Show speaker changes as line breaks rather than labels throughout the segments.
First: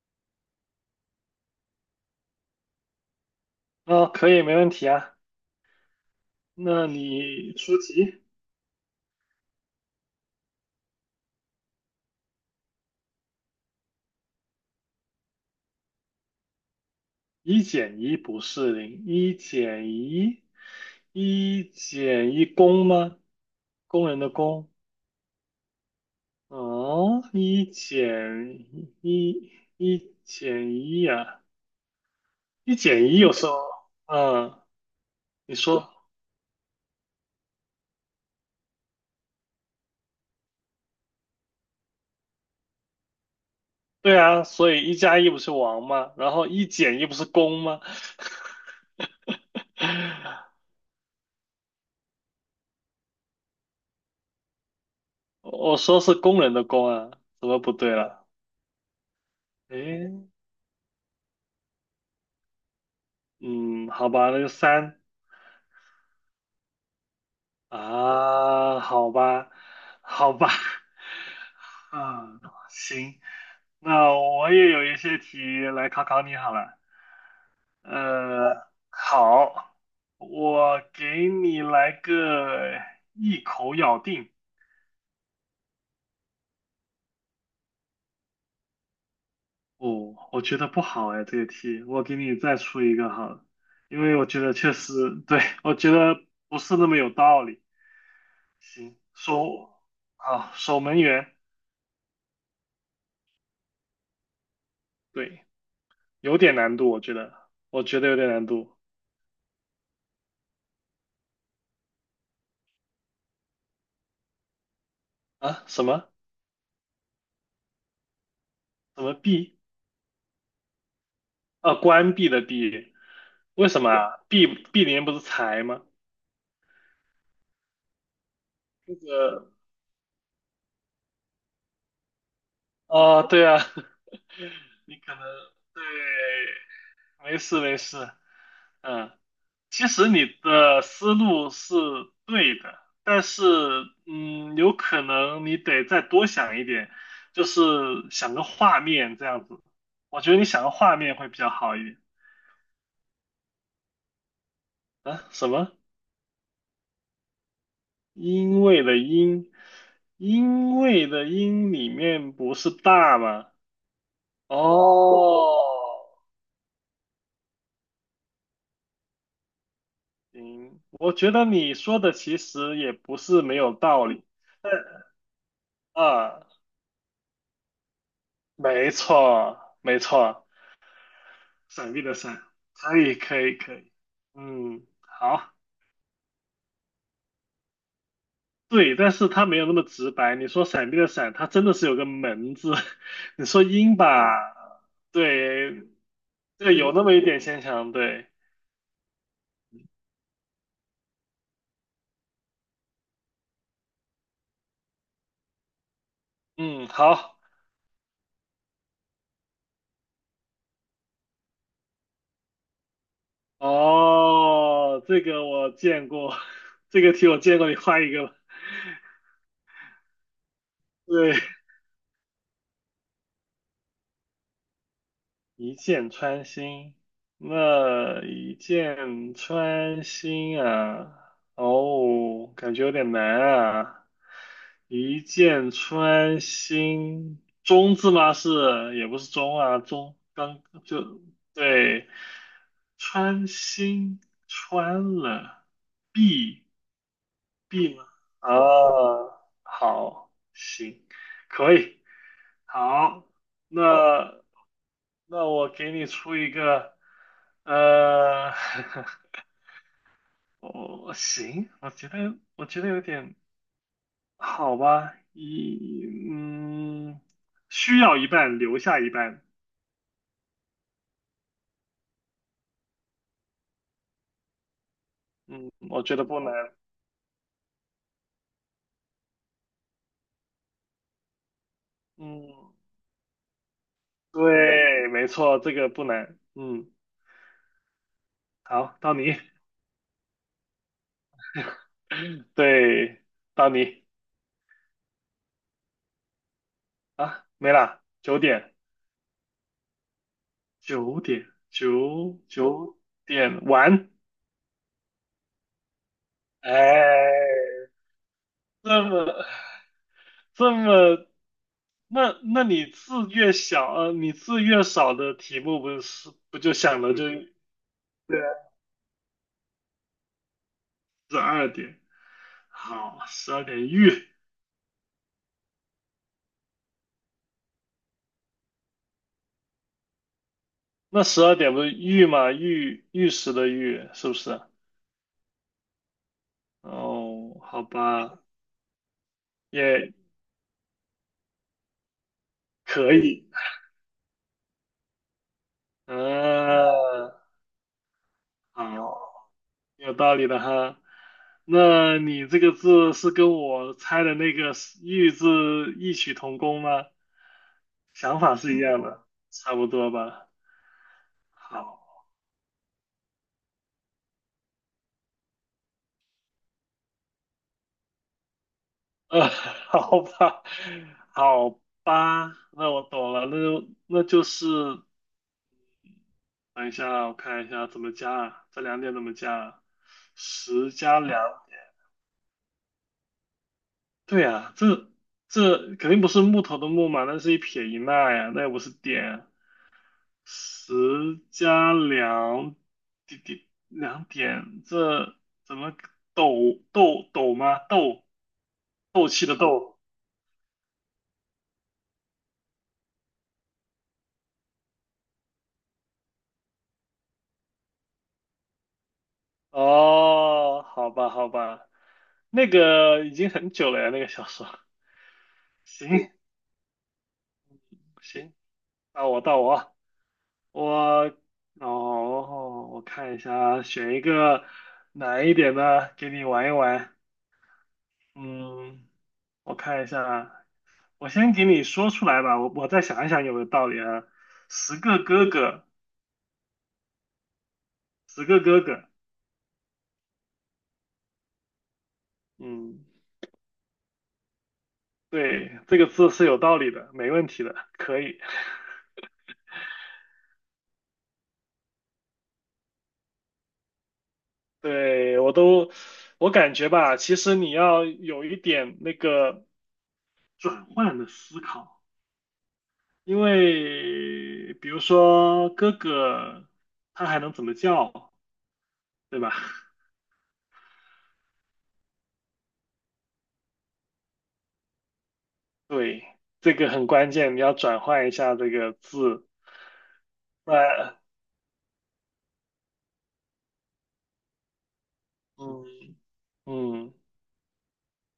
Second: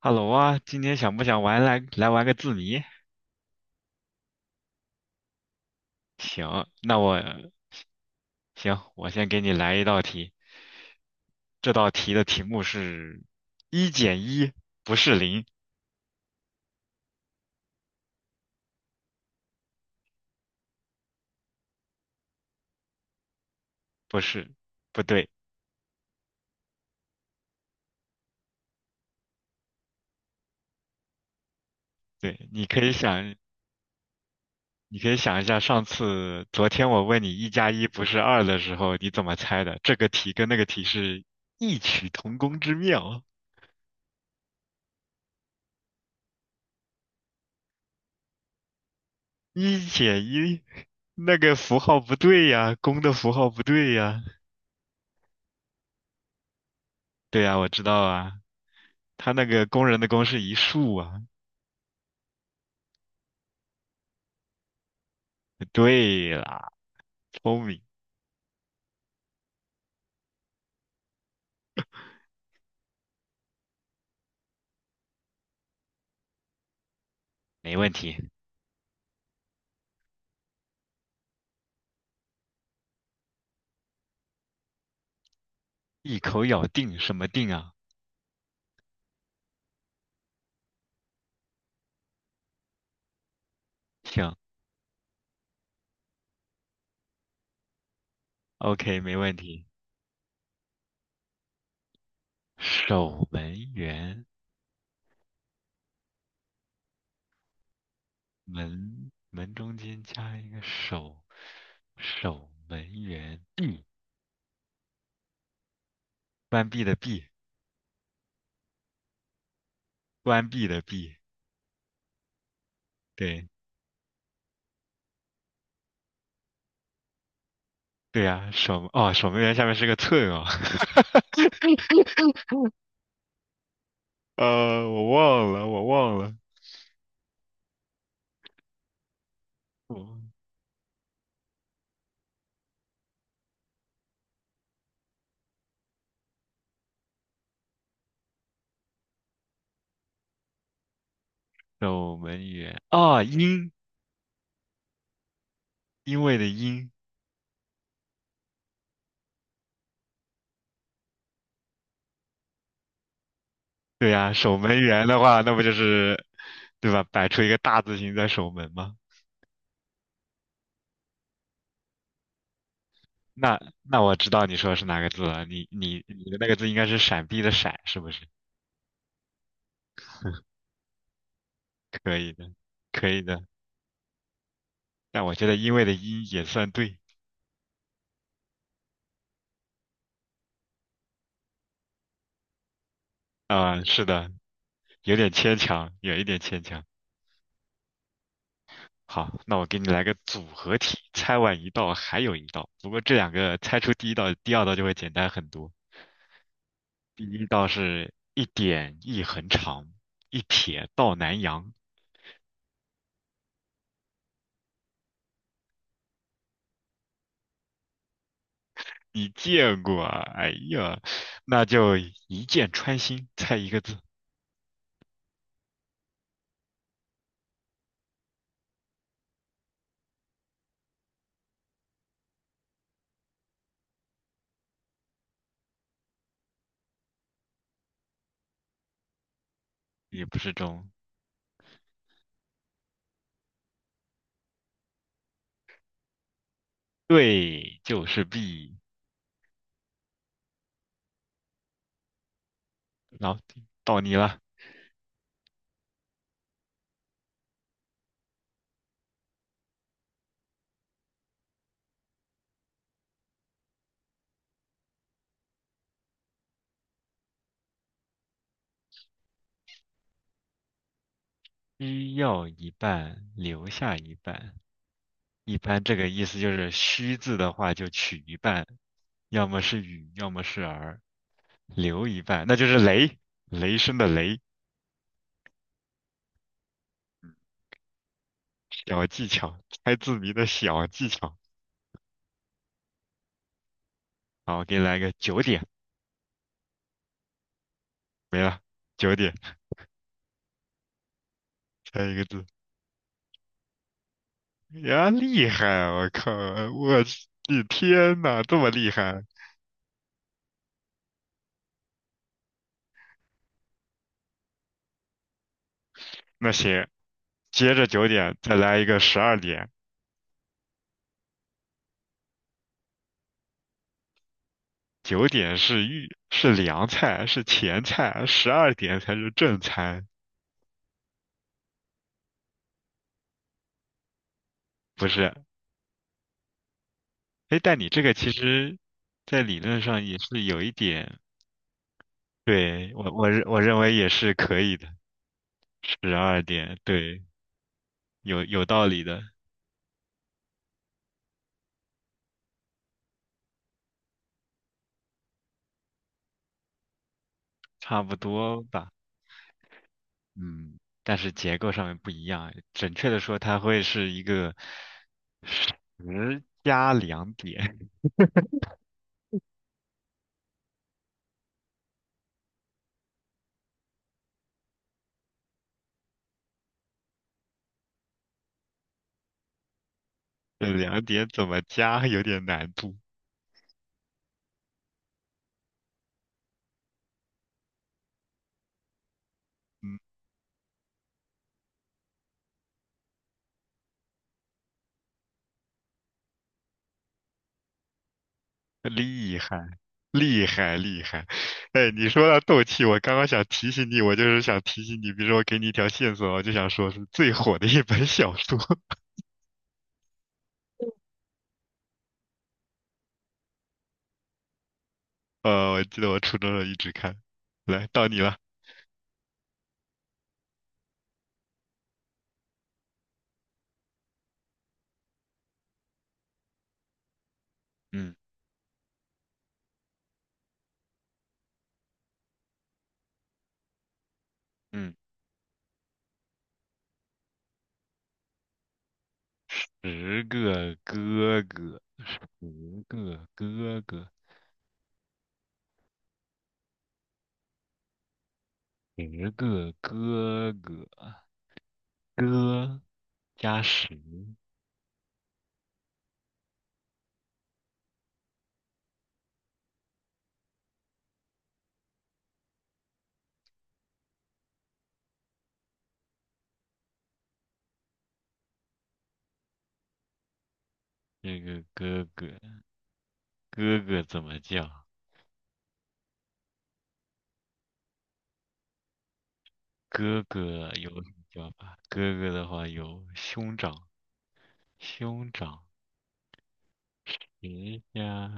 哈喽啊，今天想不想玩来来玩个字谜？
啊，可以，没问题啊。
行，
那
那我
你出题，
行，我先给你来一道题。这道题的题目是一减一不是零，
一减一不是零，一减一，一减一工吗？工
不
人的
是，
工。
不对，
哦，一减一，一减一呀、
对，你
一
可以
减一有
想，
时候，嗯，
你可以想一
你
下，上
说
次昨天我问你一加一不是二的时候，你怎么猜的？这个题跟那个题是异曲同工之妙，
对啊，所以一加一不是王吗？然后一减一不是工吗？
一减一，那个符号不对呀，公的符号不对呀，
我说是工人的工啊，
对
怎
呀，
么
我
不
知
对
道
了？
啊。他那个工人的
诶，
工是一竖啊。
嗯，好吧，那就三。
对啦，聪明，
啊，好吧，好吧，嗯，行，那我也有一些题来考考你好了。
没问题。
好，我给你来个一口咬定。
一口咬定什么定啊？
哦，我觉得不好哎，这个题，我给你再出一个好了，因为我
行
觉得确实，对，我觉得不是那么有道理。行，
，OK，没问题。
守，啊，守门员，
守门员，
对，有点难度，我觉得，我觉得有点难度。
门门中间加一个守，守门员，闭，
啊，什么
关闭的闭，
什么币？
关闭的闭。
啊，关闭的闭？
对
为什么对啊？闭联不是财吗？
对呀，守
这
哦，守门
个
员下面是个寸哦。
哦，对啊，
呃，
你
我
可能
忘了，
对，
我忘了，
没事没事，嗯，其
我
实你的思路是对的，但是有可能你得再多想一点，就是想个画面这样子。我觉得你想个画面会比较好一点。
守门员啊，因
啊，什么？
因为的因。
因为的因，因为的因里面不是大吗？
对呀，守门员的话，那不就
哦，
是，对吧？摆出一个大字形在守门吗？
行，我觉得你说的其实也不是没
那
有
那
道
我
理。
知道你说
嗯
的是哪个字了，你的
啊，
那个字应该是闪避的闪，是不是？
没错，没错，闪避的
可以
闪，
的，
可
可
以，
以
可
的。
以，可以。嗯，
但我觉
好，
得因为的因也算对
对，但是它没有那么直白。你说闪避的闪，它真的是有个门字。你说
啊，
鹰
是的，
吧，
有点牵
对，
强，有一点牵
对，
强。
有那么一点牵强。对，
好，那我给你来个组合题，猜完一道还有一道，不过这两个猜出第一道、第二道就会简单很多。
嗯，
第
好。
一道是一点一横长，一撇到南阳。
哦，这个我见过，这个题我见过，你画一个吧
你见过啊？哎呀，
对，
那就一箭穿心，猜一个字，
一箭穿心，那一箭穿心啊，哦，感觉有点难啊。一箭穿心，中字吗？是，也不是中啊，中
也不是
刚
中，
就对，穿心穿了，必。
对，
B
就
吗？
是 B。
啊，好，行，可以，好，
然后到你
那
了，
那我给你出一个，呃，我行，我觉得有点好吧，一嗯，需要一半，留下一半，
需要一半，留下一半。一
嗯，
般这
我
个
觉
意
得
思
不
就
能，
是虚字的话就取一半，要么是雨，要么是儿，留一半，那就
嗯，
是雷，雷声的雷。
对，没错，这个不能，嗯，好，
小
到
技
你，
巧，猜字谜的小技巧。
对，到你
好，我给你来个九点，
啊，没了，九
没了，
点。
九点，
九点
猜一个
九
字。
九点完，
呀，厉害啊！我靠，我
哎，
的天呐，这么厉
这
害！
么这么，那你字越小，你字越少的题目不是
那
不就
行，
想的就
接着九点
对啊
再来一个十二点。
十二点？好，十二点玉，
九点是预是凉菜是前菜，十二点才是正餐。
那十二点不是玉嘛，玉玉石的玉是不是？
不是，哎，
哦，
但
好
你这个其
吧，
实，在理论上
也
也是有一点，对，我
可
我认
以，
我认为也是可以的。十
嗯、
二点，对，有道理的，
好。有道理的哈。那你这个字是跟我猜的那个玉字异曲同工吗？
差不
想法
多
是一
吧。
样的，差不多吧。
嗯，但是结构上面
好，
不一样。准确的说，它会是一个。十加两点，
好吧，好吧，那我懂了，那就是，等一下，我看一下怎么加啊，这两点怎么加啊？
这
十
两
加
点
两，
怎么加有点难度。
对呀，这肯定不是木头的木嘛，那是一撇一捺呀，那也不是点啊
嗯，
十加两点，滴两点，这怎么斗斗斗吗？斗斗
厉
气的
害，
斗。
厉害，厉害。哎，你说到斗气，我刚刚想提醒你，我就是想提醒你，比如说我给你一条线索，我就想说是最火的一本小说。
哦，好吧，好吧，那个已经很久了呀，那个小说。
呃，我记得我
行
初中的时候一直看。来，到你了。
行，到我啊我哦，我看一下啊选一个难一点的给你玩一玩。
嗯
嗯，我看一下啊。我先给你说出来吧，我再想一想有没有道理啊。
嗯，
十个哥哥，十个哥哥，
十个哥哥，十
嗯，
个哥哥，
对，这个字是有道理的，没问题的，可以。
十个哥哥，哥加十，
对，我都，我感觉吧，其实你要有一点那个转换的思考，因为比如说哥哥，他还能怎么叫，对吧？
这个哥哥。哥哥怎么叫？
对，这个很关键，你要转换一下这个字，
哥哥
不
有什
然
么叫法？哥哥的话有兄长，兄长，
嗯嗯。
十家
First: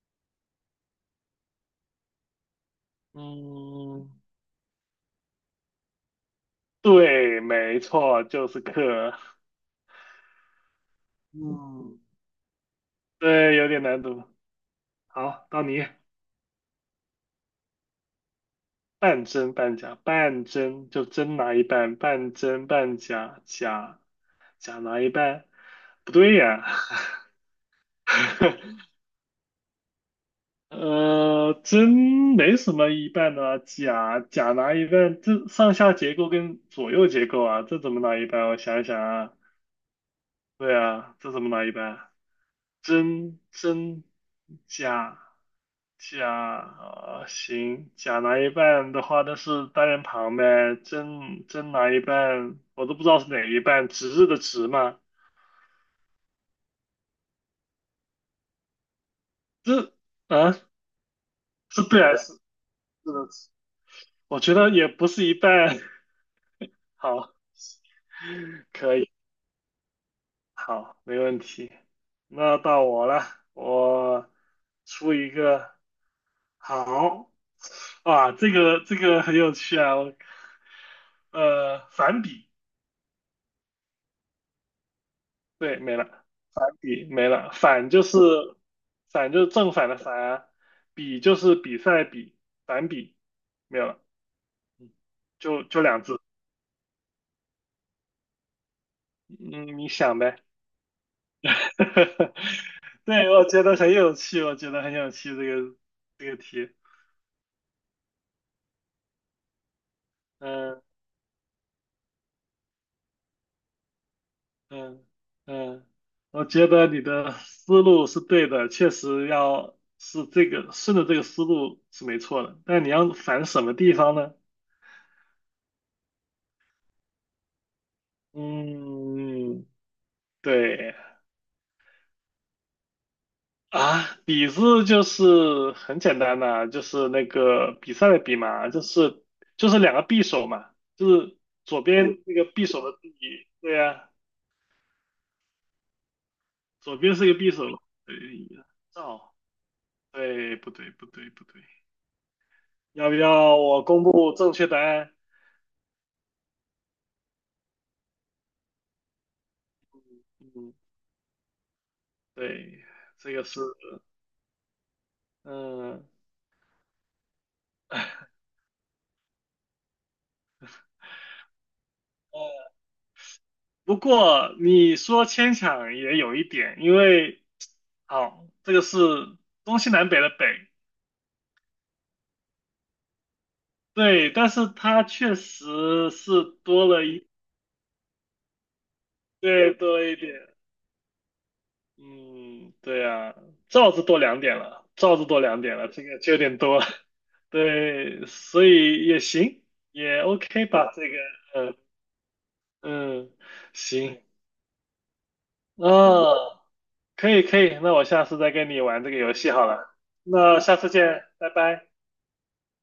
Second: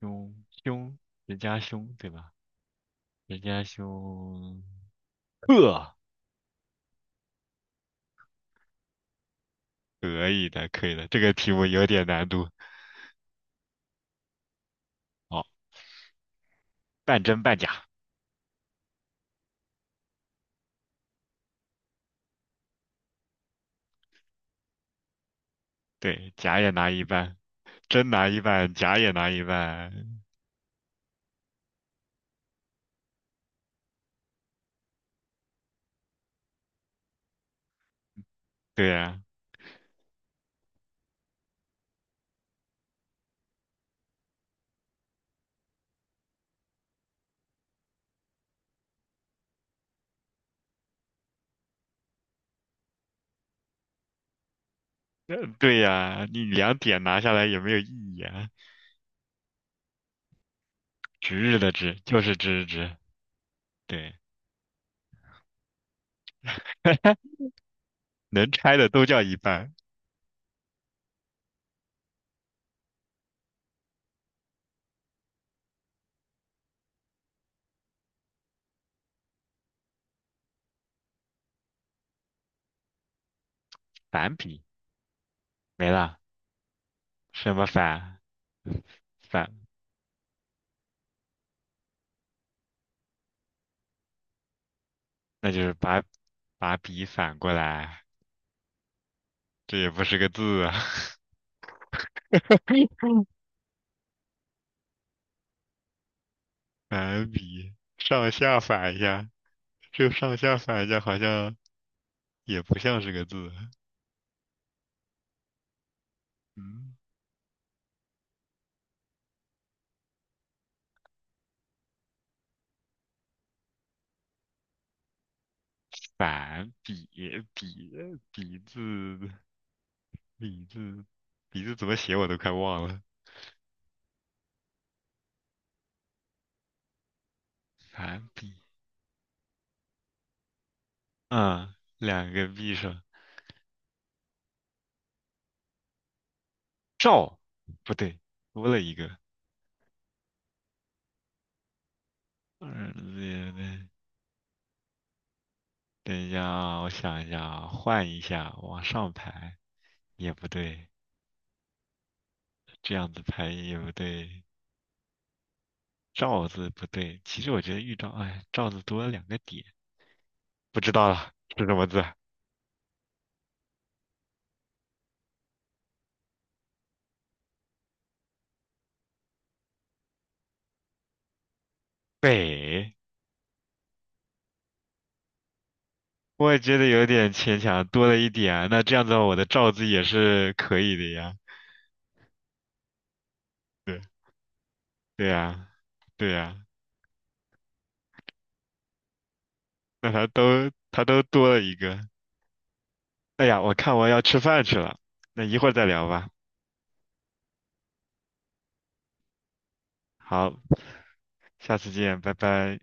兄兄，人家兄，对吧？人家
嗯，
兄，呵，
对，没错，就是克。
可以的，可以的，这个题目有
嗯，
点难度。
对，有点难度。
哦，
好，到你，
半真半假，
半真半假，半真就真拿一半，半真半假，假假拿一半。不
对，
对
假
呀，
也拿一半，真拿一半，假也拿一半，
真没什么一半的啊假假拿一半，这上下结构跟左右结构啊，这怎么拿一半？我想一
对
想
呀，
啊，对啊，这怎么拿一半？真真假假啊、行，假拿一半的话，那是单人旁呗。真真拿一半，我都不知道是哪一半，值日的值嘛？
呃对呀，你两点拿下来也没有意义啊。
这啊，
值日的
是
值
对还
就
是
是值日值，
是的值？
对。
我觉得也不是一半。好，
能拆的
可
都
以，
叫一半，
好，没问题。那到我了，我出一个好哇，这个很有趣啊，我反比，
反比
对，
没
没
了，
了，反比没了，
什么
反就
反
是反就是
反，
正反的反啊，比就是比赛的比，反比没有了，
那就
就
是
就
把
两字，
把笔反过来，这
嗯，你
也不是
想
个
呗。
字啊，
对，我觉得很有趣，这个这个题，
反比上下反一下，就上下
嗯
反一下好像也不像是个字，
嗯嗯，我觉得
嗯，
你的思路是对的，确实要是这个顺着这个思路是没错的，但你要反什么地方呢？
反比字
嗯。
比
对
字比字怎么写我都快忘了，
啊，比字就是很简单的，就是那个比赛的
反
比
比，
嘛，就是两个匕首嘛，就是
嗯，
左边
两
那个
个
匕
匕
首的
首，
匕，对呀、左边是一
照，
个匕首，
不
对，
对，多了一个，
照，对，不对，不对，不对，要不要我
嗯，
公布正确答案？
等一下啊，我想一下啊，换一下，往上排也不
嗯，
对，
对，
这样子
这个
排
是，
也不对，
嗯。
罩字不对。其实我觉得玉罩，
哎
哎，罩字多了两个点，不知道了，是什么字？
呃不过你说牵强也有一点，因为好，这个是东西南北的北，
北，
对，但是它确实是
我也觉得
多了
有
一，
点牵强，多了一点啊。那这样子的话我的罩
对，
字
多
也
了一点，
是可以的呀。
嗯，对啊，罩
对，
子多两点了，罩子
对
多两
呀，
点了，这个
对
就有点
呀，
多了 对，所以也行，
那
也
他
OK
都
吧，这
他
个，
都多了一
嗯
个。
嗯，
哎呀，我看我要
行，
吃饭去了，那一会儿再聊吧。
啊，可以可以，那我下次再跟你玩这个游戏好了，
好，
那下次见，拜
下
拜。
次见，拜拜。